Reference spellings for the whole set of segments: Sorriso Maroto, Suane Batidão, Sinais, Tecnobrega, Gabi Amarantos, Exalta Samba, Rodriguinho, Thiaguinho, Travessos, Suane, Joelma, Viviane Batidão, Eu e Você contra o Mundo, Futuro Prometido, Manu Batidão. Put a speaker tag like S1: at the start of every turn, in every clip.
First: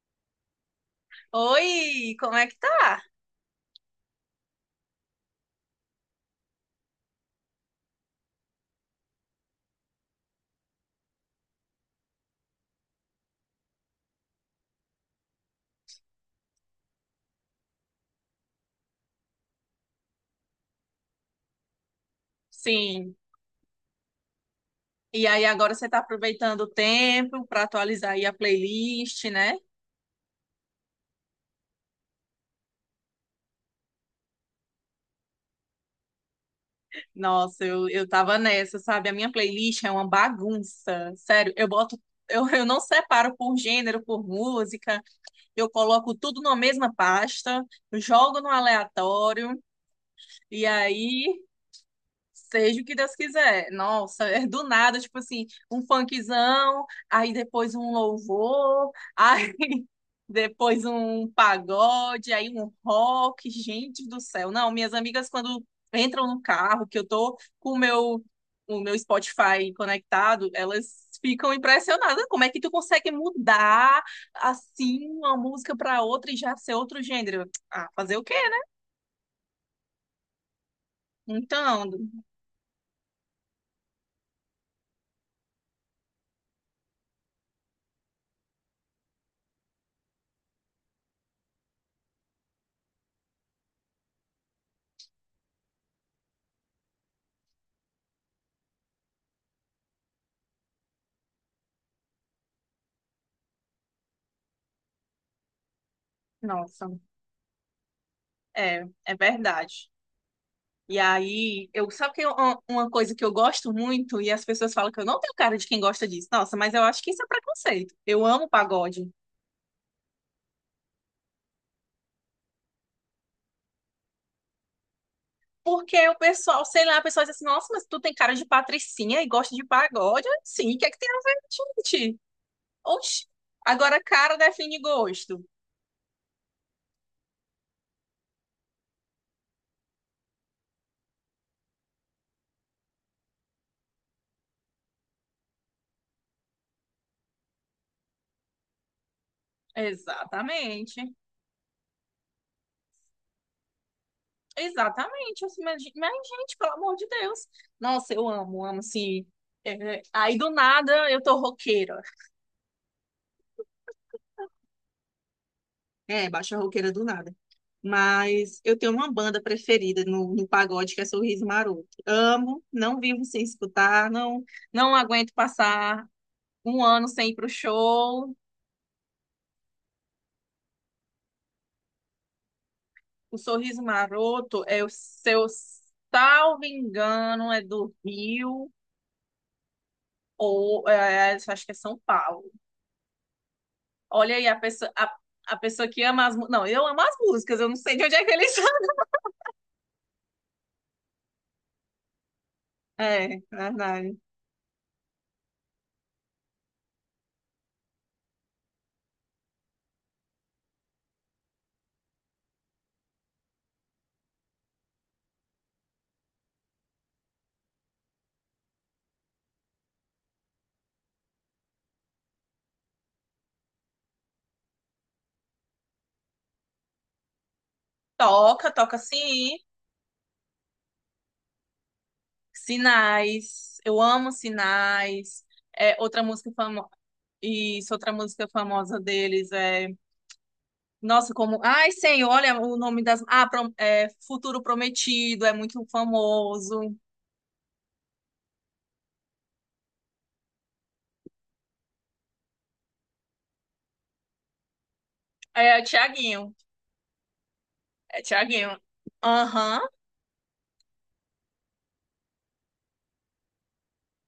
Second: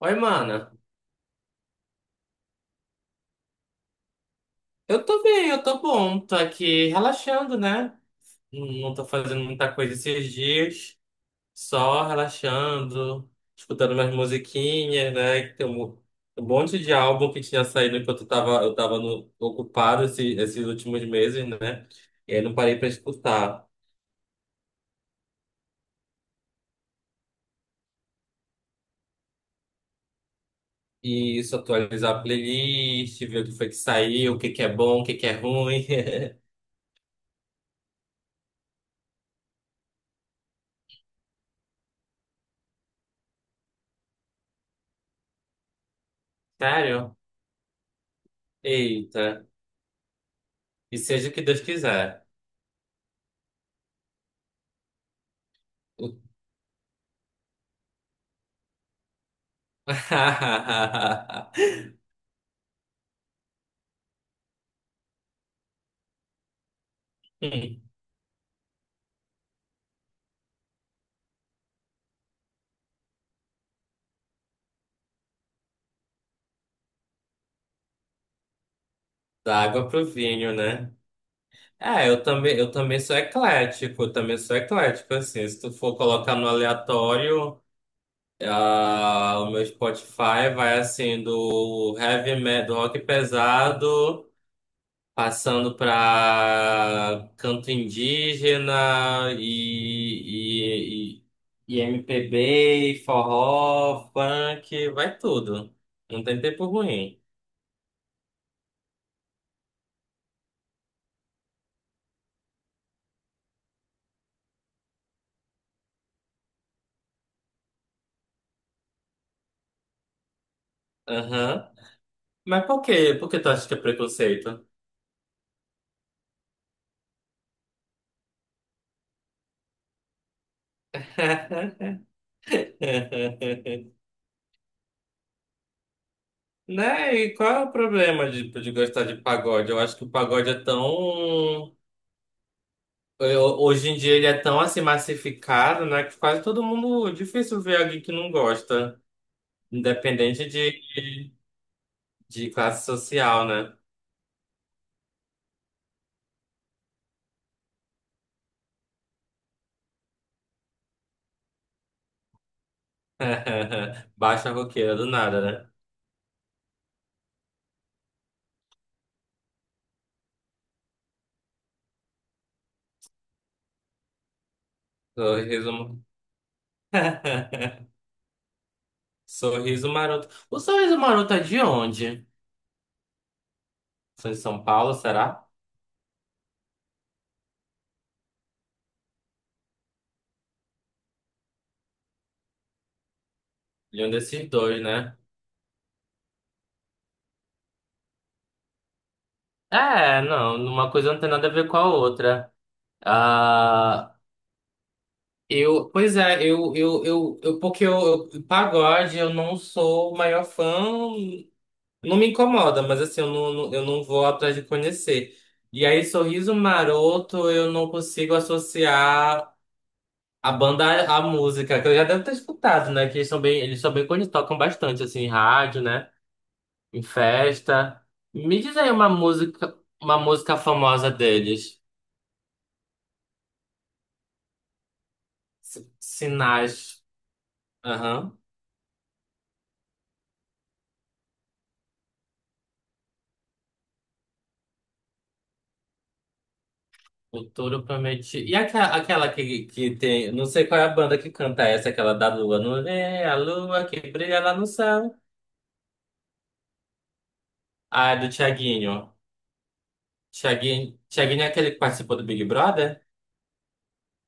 S1: Oi, mana.
S2: Oi, como é que tá?
S1: Eu tô bem, eu tô bom. Tô aqui relaxando, né? Não tô fazendo muita coisa esses dias. Só relaxando, escutando minhas musiquinhas, né? Que um monte de álbum que tinha saído enquanto eu tava ocupado esses últimos meses, né? E aí não parei pra
S2: Sim.
S1: escutar.
S2: E aí, agora você tá aproveitando o tempo para atualizar aí a playlist, né?
S1: E isso, atualizar a playlist, ver o que foi que saiu, o que que é bom, o que que é ruim.
S2: Nossa, eu tava nessa, sabe? A minha playlist é uma bagunça. Sério, eu boto, eu não separo por gênero, por música, eu coloco tudo na mesma
S1: Sério?
S2: pasta, jogo no
S1: Eita.
S2: aleatório, e
S1: E seja o
S2: aí.
S1: que Deus quiser.
S2: Seja o que Deus quiser. Nossa, é do nada, tipo assim, um funkzão, aí depois um louvor, aí depois um pagode, aí um rock. Gente do céu. Não, minhas amigas, quando entram no carro, que eu tô com
S1: Hum.
S2: o meu Spotify conectado, elas ficam impressionadas. Como é que tu consegue mudar assim uma música pra outra e já ser outro gênero? Ah, fazer o quê, né?
S1: Da água pro vinho, né?
S2: Então,
S1: É, eu também sou eclético, eu também sou eclético, assim, se tu for colocar no aleatório, ah, o meu Spotify vai assim do heavy metal, do rock pesado, passando pra canto indígena e MPB, forró, funk, vai tudo. Não tem tempo
S2: nossa,
S1: ruim.
S2: é verdade. E aí, eu, sabe que eu- uma coisa que eu gosto muito, e as pessoas falam que eu não tenho cara de quem gosta disso. Nossa, mas eu acho que isso é preconceito. Eu amo pagode.
S1: Aham. Mas por quê? Por que tu acha que é preconceito?
S2: Porque o pessoal, sei lá, a pessoa diz assim, nossa, mas tu tem cara de patricinha e gosta de pagode? Sim, o que é que tem a ver, gente? Oxi. Agora, cara define gosto.
S1: Né? E qual é o problema de gostar de pagode? Eu acho que o pagode é tão. Hoje em dia ele é tão assim massificado, né? Que quase todo mundo. Difícil ver alguém que não gosta, independente
S2: Exatamente.
S1: de classe social, né?
S2: Exatamente. Assim, mas, gente, pelo amor de Deus. Nossa, eu amo, amo, assim. É, aí, do nada, eu tô roqueira.
S1: Baixa roqueira do nada, né?
S2: É, baixa roqueira do nada. Mas eu tenho uma banda preferida no, no pagode, que é Sorriso Maroto. Amo, não vivo sem escutar, não, não aguento
S1: Sorriso.
S2: passar um ano sem ir pro show.
S1: Sorriso Maroto. O Sorriso Maroto é de onde?
S2: O Sorriso
S1: Foi de
S2: Maroto
S1: São
S2: é o
S1: Paulo, será?
S2: seu, salvo engano, é do Rio, ou é, acho que é São Paulo.
S1: De um
S2: Olha aí,
S1: desses dois, né?
S2: a pessoa que ama as músicas. Não, eu amo as músicas, eu não sei de onde é que eles são.
S1: É, não, uma coisa não tem nada a ver com a outra.
S2: É,
S1: Ah,
S2: verdade.
S1: eu, pois é, eu porque pagode, eu não sou o maior fã, não me incomoda, mas assim, eu não vou atrás de conhecer. E aí, Sorriso Maroto, eu não consigo associar a banda à música, que eu já devo ter escutado, né? Que eles são bem conhecidos, tocam bastante, assim, em rádio, né? Em festa. Me
S2: Toca,
S1: diz aí
S2: toca sim.
S1: uma música famosa deles.
S2: Sinais, eu amo Sinais. É, outra música famosa,
S1: Sinais.
S2: isso, outra
S1: Aham.
S2: música famosa deles é, nossa, como, ai, Senhor, olha o nome das, ah, Pro- é, Futuro Prometido, é muito famoso.
S1: O touro promete. E aquela que tem. Não sei qual é a banda que canta essa, aquela da lua. Não é a lua que brilha lá no céu.
S2: É, o Thiaguinho.
S1: Ah, é
S2: É
S1: do
S2: Tiaguinho.
S1: Thiaguinho.
S2: Aham.
S1: Thiaguinho é aquele que participou do Big Brother?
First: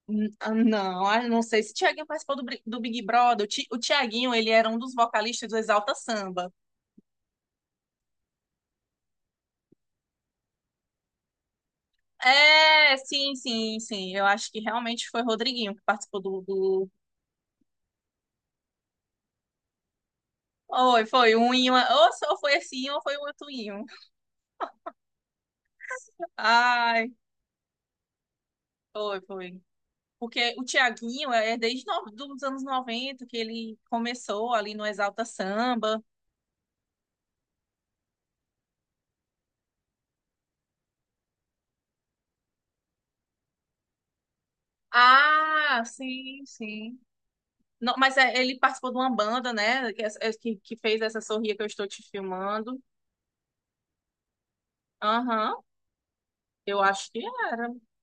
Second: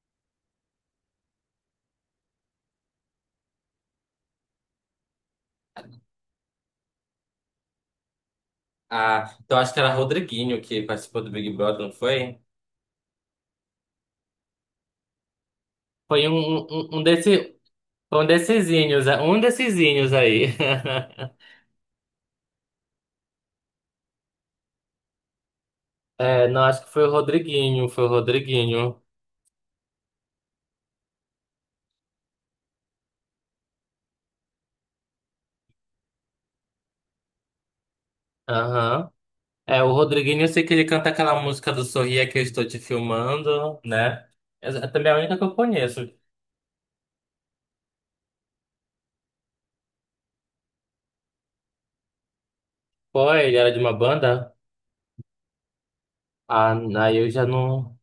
S2: N- ah, Não, ah, não sei se o Thiaguinho participou do, Bri- do Big Brother. O Ti- o Tiaguinho, ele era um dos vocalistas do Exalta Samba.
S1: Ah, então acho que era Rodriguinho que participou do Big Brother, não foi?
S2: É, sim, sim, sim. Eu acho que realmente foi Rodriguinho que participou
S1: Foi um,
S2: do,
S1: um, um
S2: do
S1: um desse, foi um dessesinhos, é, um dessesinhos aí.
S2: Foi, foi um e uma. Ou só foi assim, ou foi o outro em um.
S1: É, não, acho que foi o
S2: Ai,
S1: Rodriguinho, foi o Rodriguinho.
S2: foi, foi. Porque o Thiaguinho é desde os anos 90 que ele começou ali no Exalta Samba.
S1: Aham. É, o Rodriguinho, eu sei que ele canta aquela música do Sorria que eu estou te filmando, né? Essa é também a única que eu
S2: Ah,
S1: conheço.
S2: sim, sim. Não, mas é, ele participou de uma banda, né? Que, é- é, que fez essa sorria que eu estou te filmando.
S1: Pô, ele era de uma banda?
S2: Aham,
S1: Ah,
S2: eu acho
S1: aí
S2: que
S1: eu já
S2: era.
S1: não.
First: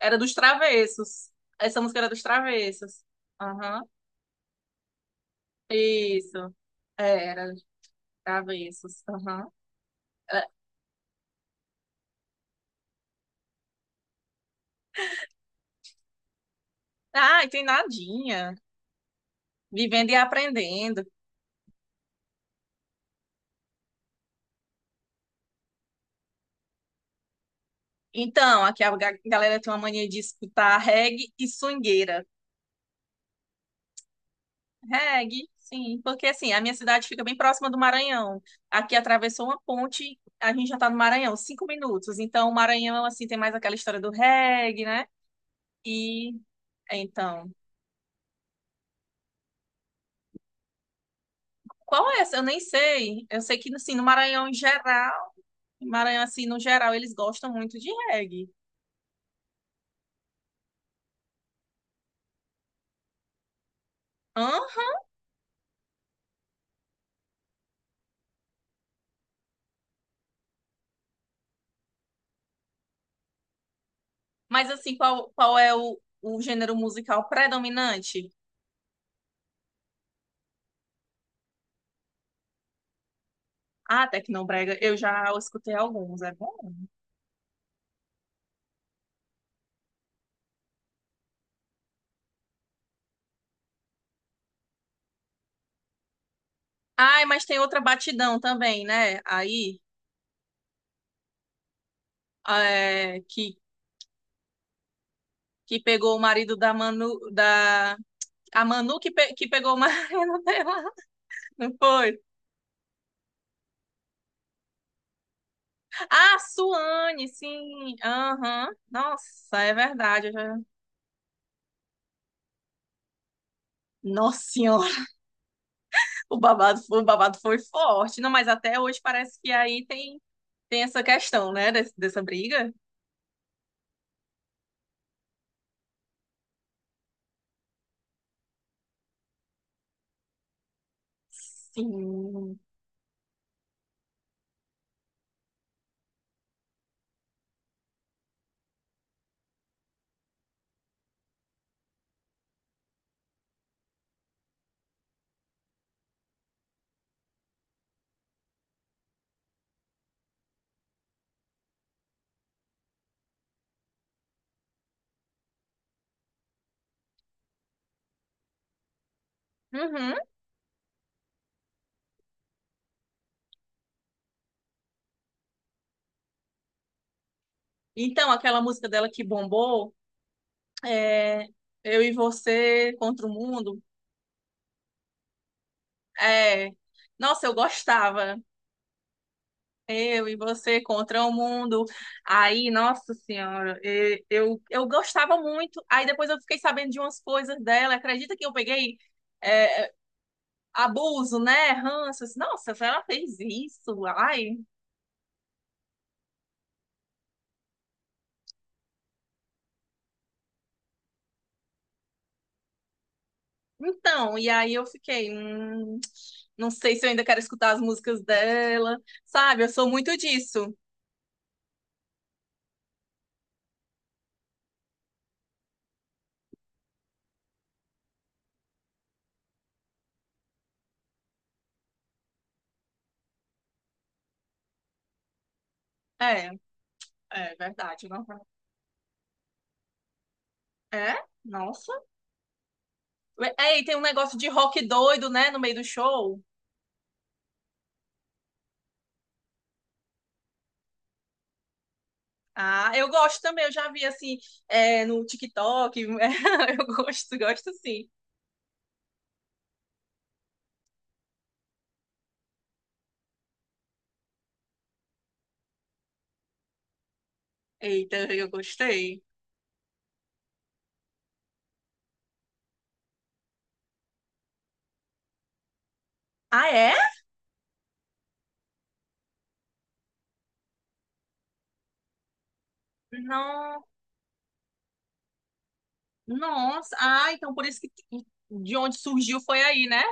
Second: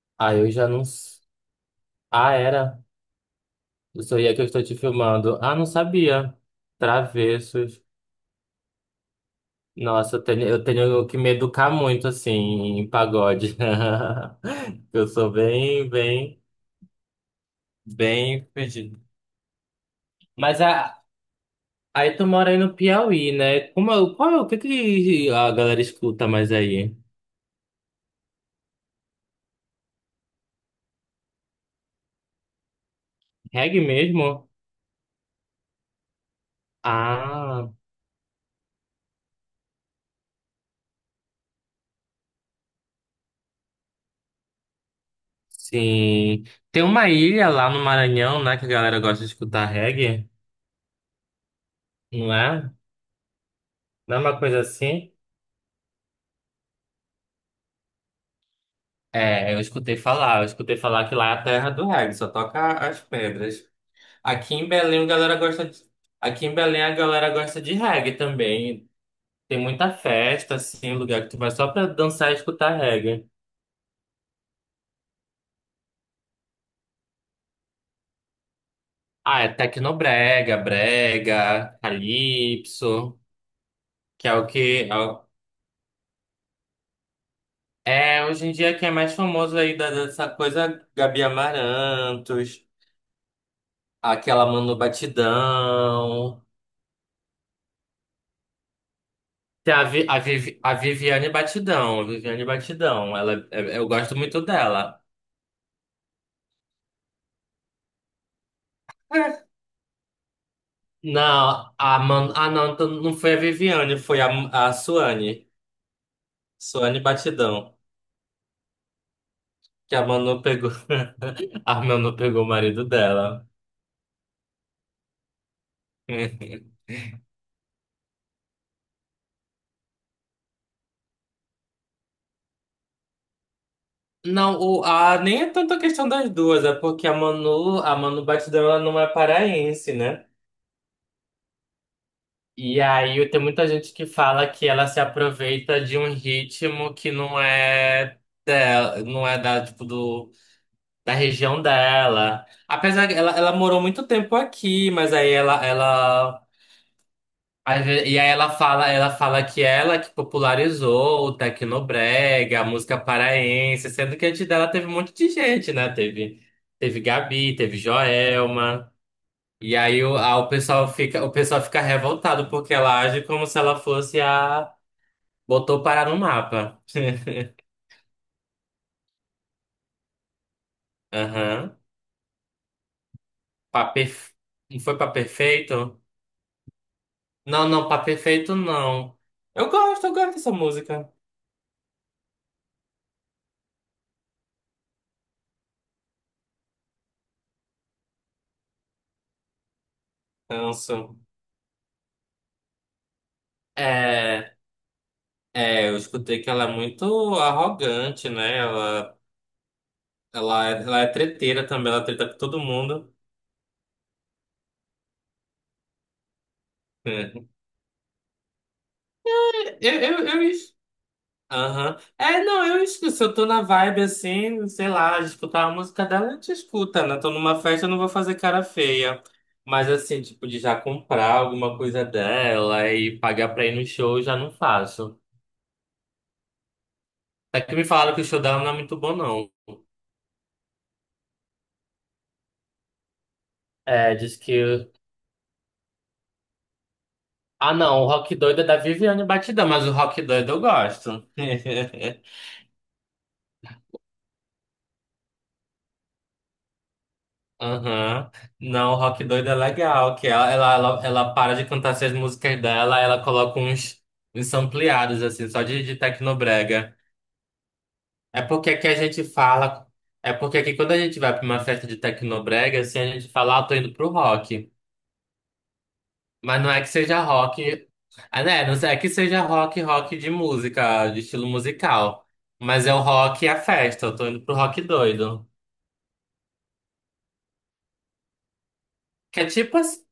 S2: Era dos
S1: Ah, eu já não.
S2: Travessos. Essa música era dos
S1: Ah, era.
S2: Travessos. Aham,
S1: Do Sorria que eu estou te filmando. Ah, não sabia.
S2: isso. É, era dos
S1: Travessos.
S2: Travessos. Aham.
S1: Nossa, eu tenho que me educar muito, assim, em pagode. Eu sou
S2: Ai, tem
S1: bem
S2: nadinha.
S1: perdido.
S2: Vivendo e
S1: Mas a,
S2: aprendendo.
S1: aí tu mora aí no Piauí, né? Como é, qual é, o que que a galera escuta mais aí?
S2: Então, aqui a ga- galera tem uma mania de escutar reggae e swingueira.
S1: Reggae mesmo?
S2: Reggae, sim, porque assim, a minha cidade fica bem
S1: Ah,
S2: próxima do Maranhão. Aqui atravessou uma ponte, a gente já tá no Maranhão, cinco minutos. Então, o Maranhão, assim, tem mais aquela história do reggae, né? E,
S1: sim. Tem uma ilha
S2: então,
S1: lá no Maranhão, né, que a galera gosta de escutar reggae,
S2: qual é
S1: não
S2: essa? Eu nem
S1: é?
S2: sei. Eu sei que, assim, no
S1: Não é uma
S2: Maranhão em
S1: coisa assim?
S2: geral, Maranhão, assim, no geral, eles gostam muito de reggae.
S1: É, eu escutei falar que lá é a terra do reggae, só toca as pedras.
S2: Hã?
S1: Aqui em Belém a galera gosta de, aqui em Belém a galera gosta de reggae também. Tem muita festa, assim, lugar que tu vai só pra dançar e escutar reggae.
S2: Mas assim, qual, qual é o gênero musical predominante?
S1: Ah, é tecnobrega, brega, calypso,
S2: Ah,
S1: que é o
S2: tecnobrega,
S1: que
S2: eu já escutei alguns, é bom.
S1: é, hoje em dia que é mais famoso aí dessa coisa, Gabi Amarantos, aquela Manu Batidão.
S2: Ai, mas tem outra batidão também, né?
S1: Tem
S2: Aí,
S1: a, Vi, a, Vivi- a Viviane Batidão, Viviane Batidão,
S2: é,
S1: ela, eu gosto muito dela.
S2: que pegou o marido da Manu, da... A Manu que, pe- que pegou o marido dela, não foi?
S1: Não, então não foi a Viviane, foi a Suane,
S2: Ah,
S1: Suane
S2: Suane,
S1: Batidão,
S2: sim, aham. Nossa, é
S1: que a
S2: verdade. Eu
S1: Manu
S2: já-
S1: pegou, a Manu pegou o marido dela.
S2: Nossa senhora, o babado foi forte. Não, mas até hoje parece que aí tem, tem essa questão, né, des- dessa briga.
S1: Não, o, a, nem é tanto a questão das duas, é porque a Manu Batidão, ela não é paraense, né?
S2: Sim.
S1: E aí tem muita gente que fala que ela se aproveita de um ritmo que não é dela, não é da, tipo, do, da região dela. Apesar que ela morou muito tempo aqui, mas ela Às ve- E aí ela fala que ela que popularizou o Tecnobrega, a música paraense, sendo que antes dela teve um monte de gente, né? Teve, teve Gabi, teve Joelma. E aí
S2: Uhum.
S1: o pessoal fica revoltado porque ela age como se ela fosse a botou parar no mapa.
S2: Então, aquela música dela que bombou, é,
S1: Aham.
S2: Eu e Você contra o Mundo.
S1: Pra perf- Não foi pra perfeito?
S2: É, nossa, eu
S1: Não, não, pra
S2: gostava.
S1: perfeito não. Eu
S2: Eu
S1: gosto
S2: e
S1: dessa
S2: Você
S1: música.
S2: contra o Mundo. Aí, nossa senhora, e- eu gostava muito. Aí depois eu fiquei sabendo de umas coisas dela. Acredita que eu peguei é,
S1: Canso.
S2: abuso, né? Ranças. Nossa, ela fez isso. Ai.
S1: É. É, eu escutei que ela é muito arrogante, né? Ela é treteira também, ela treta com todo mundo.
S2: Então, e aí eu fiquei, não sei se eu ainda quero
S1: É.
S2: escutar as músicas dela, sabe? Eu sou
S1: Eu,
S2: muito
S1: eu, eu, es-
S2: disso.
S1: Aham. É, não, eu escuto. Se eu tô na vibe assim, sei lá, de escutar a música dela, a gente escuta, né? Tô numa festa, eu não vou fazer cara feia. Mas assim, tipo, de já comprar alguma coisa dela e pagar pra ir no show, eu já não faço.
S2: É, é
S1: Até que me
S2: verdade,
S1: falaram que
S2: não.
S1: o show dela não é muito bom, não.
S2: É? É? Nossa. É, e tem um
S1: É, diz
S2: negócio de rock
S1: que
S2: doido, né, no meio do show.
S1: ah, não, o Rock Doido é da Viviane Batidão, mas o Rock Doido eu gosto.
S2: Ah, eu gosto também, eu já vi assim, é, no TikTok. Eu gosto, gosto sim.
S1: Aham. Não, o Rock Doido é legal, que ela para de cantar essas músicas dela, ela coloca uns, uns ampliados, assim, só de tecnobrega.
S2: Eita,
S1: É
S2: eu
S1: porque aqui a
S2: gostei.
S1: gente fala, é porque aqui quando a gente vai pra uma festa de tecnobrega, assim, a gente fala, ah, tô indo pro rock. Mas
S2: Ah,
S1: não é que
S2: é?
S1: seja rock, ah, né? Não é que seja rock, rock de música, de estilo musical. Mas é o rock e a
S2: Não,
S1: festa, eu tô indo pro rock doido.
S2: nossa. Ah, então por isso que de onde surgiu
S1: Que é
S2: foi
S1: tipo
S2: aí, né?
S1: assim,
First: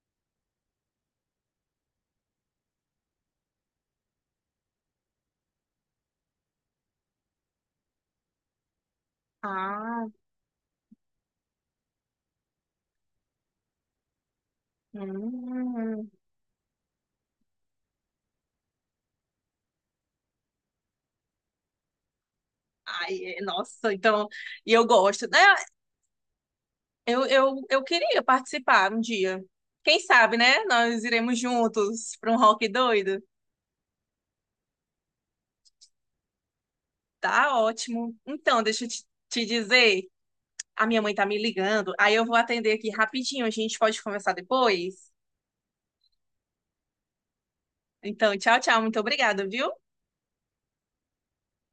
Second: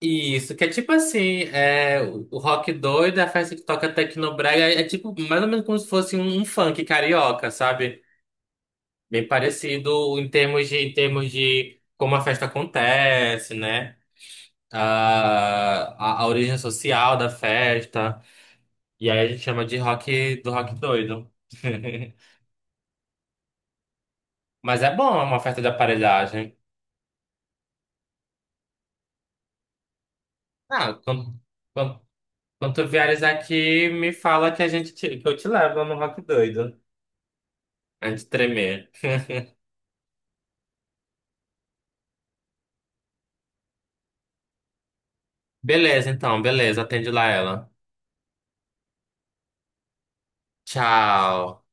S1: isso, que é tipo assim, é, o rock doido, a festa que toca Tecnobrega, é, é tipo mais ou menos como se fosse um, um funk carioca, sabe? Bem
S2: Ah,
S1: parecido em termos de como a festa acontece, né? Ah,
S2: hum.
S1: a origem social da festa. E aí a gente chama de rock, do rock doido.
S2: Ai, é- nossa, então, e
S1: Mas
S2: eu
S1: é bom, é
S2: gosto, né?
S1: uma festa de aparelhagem.
S2: Eu queria participar um dia. Quem sabe, né?
S1: Ah,
S2: Nós iremos
S1: quando,
S2: juntos para um rock
S1: quando tu
S2: doido.
S1: vieres aqui, me fala que a gente que eu te levo no rock doido.
S2: Tá ótimo.
S1: Antes de
S2: Então, deixa eu
S1: tremer.
S2: te dizer, a minha mãe tá me ligando, aí eu vou atender aqui rapidinho, a gente pode conversar depois?
S1: Beleza, então, beleza. Atende lá ela.
S2: Então, tchau, tchau, muito obrigada, viu?
S1: Tchau.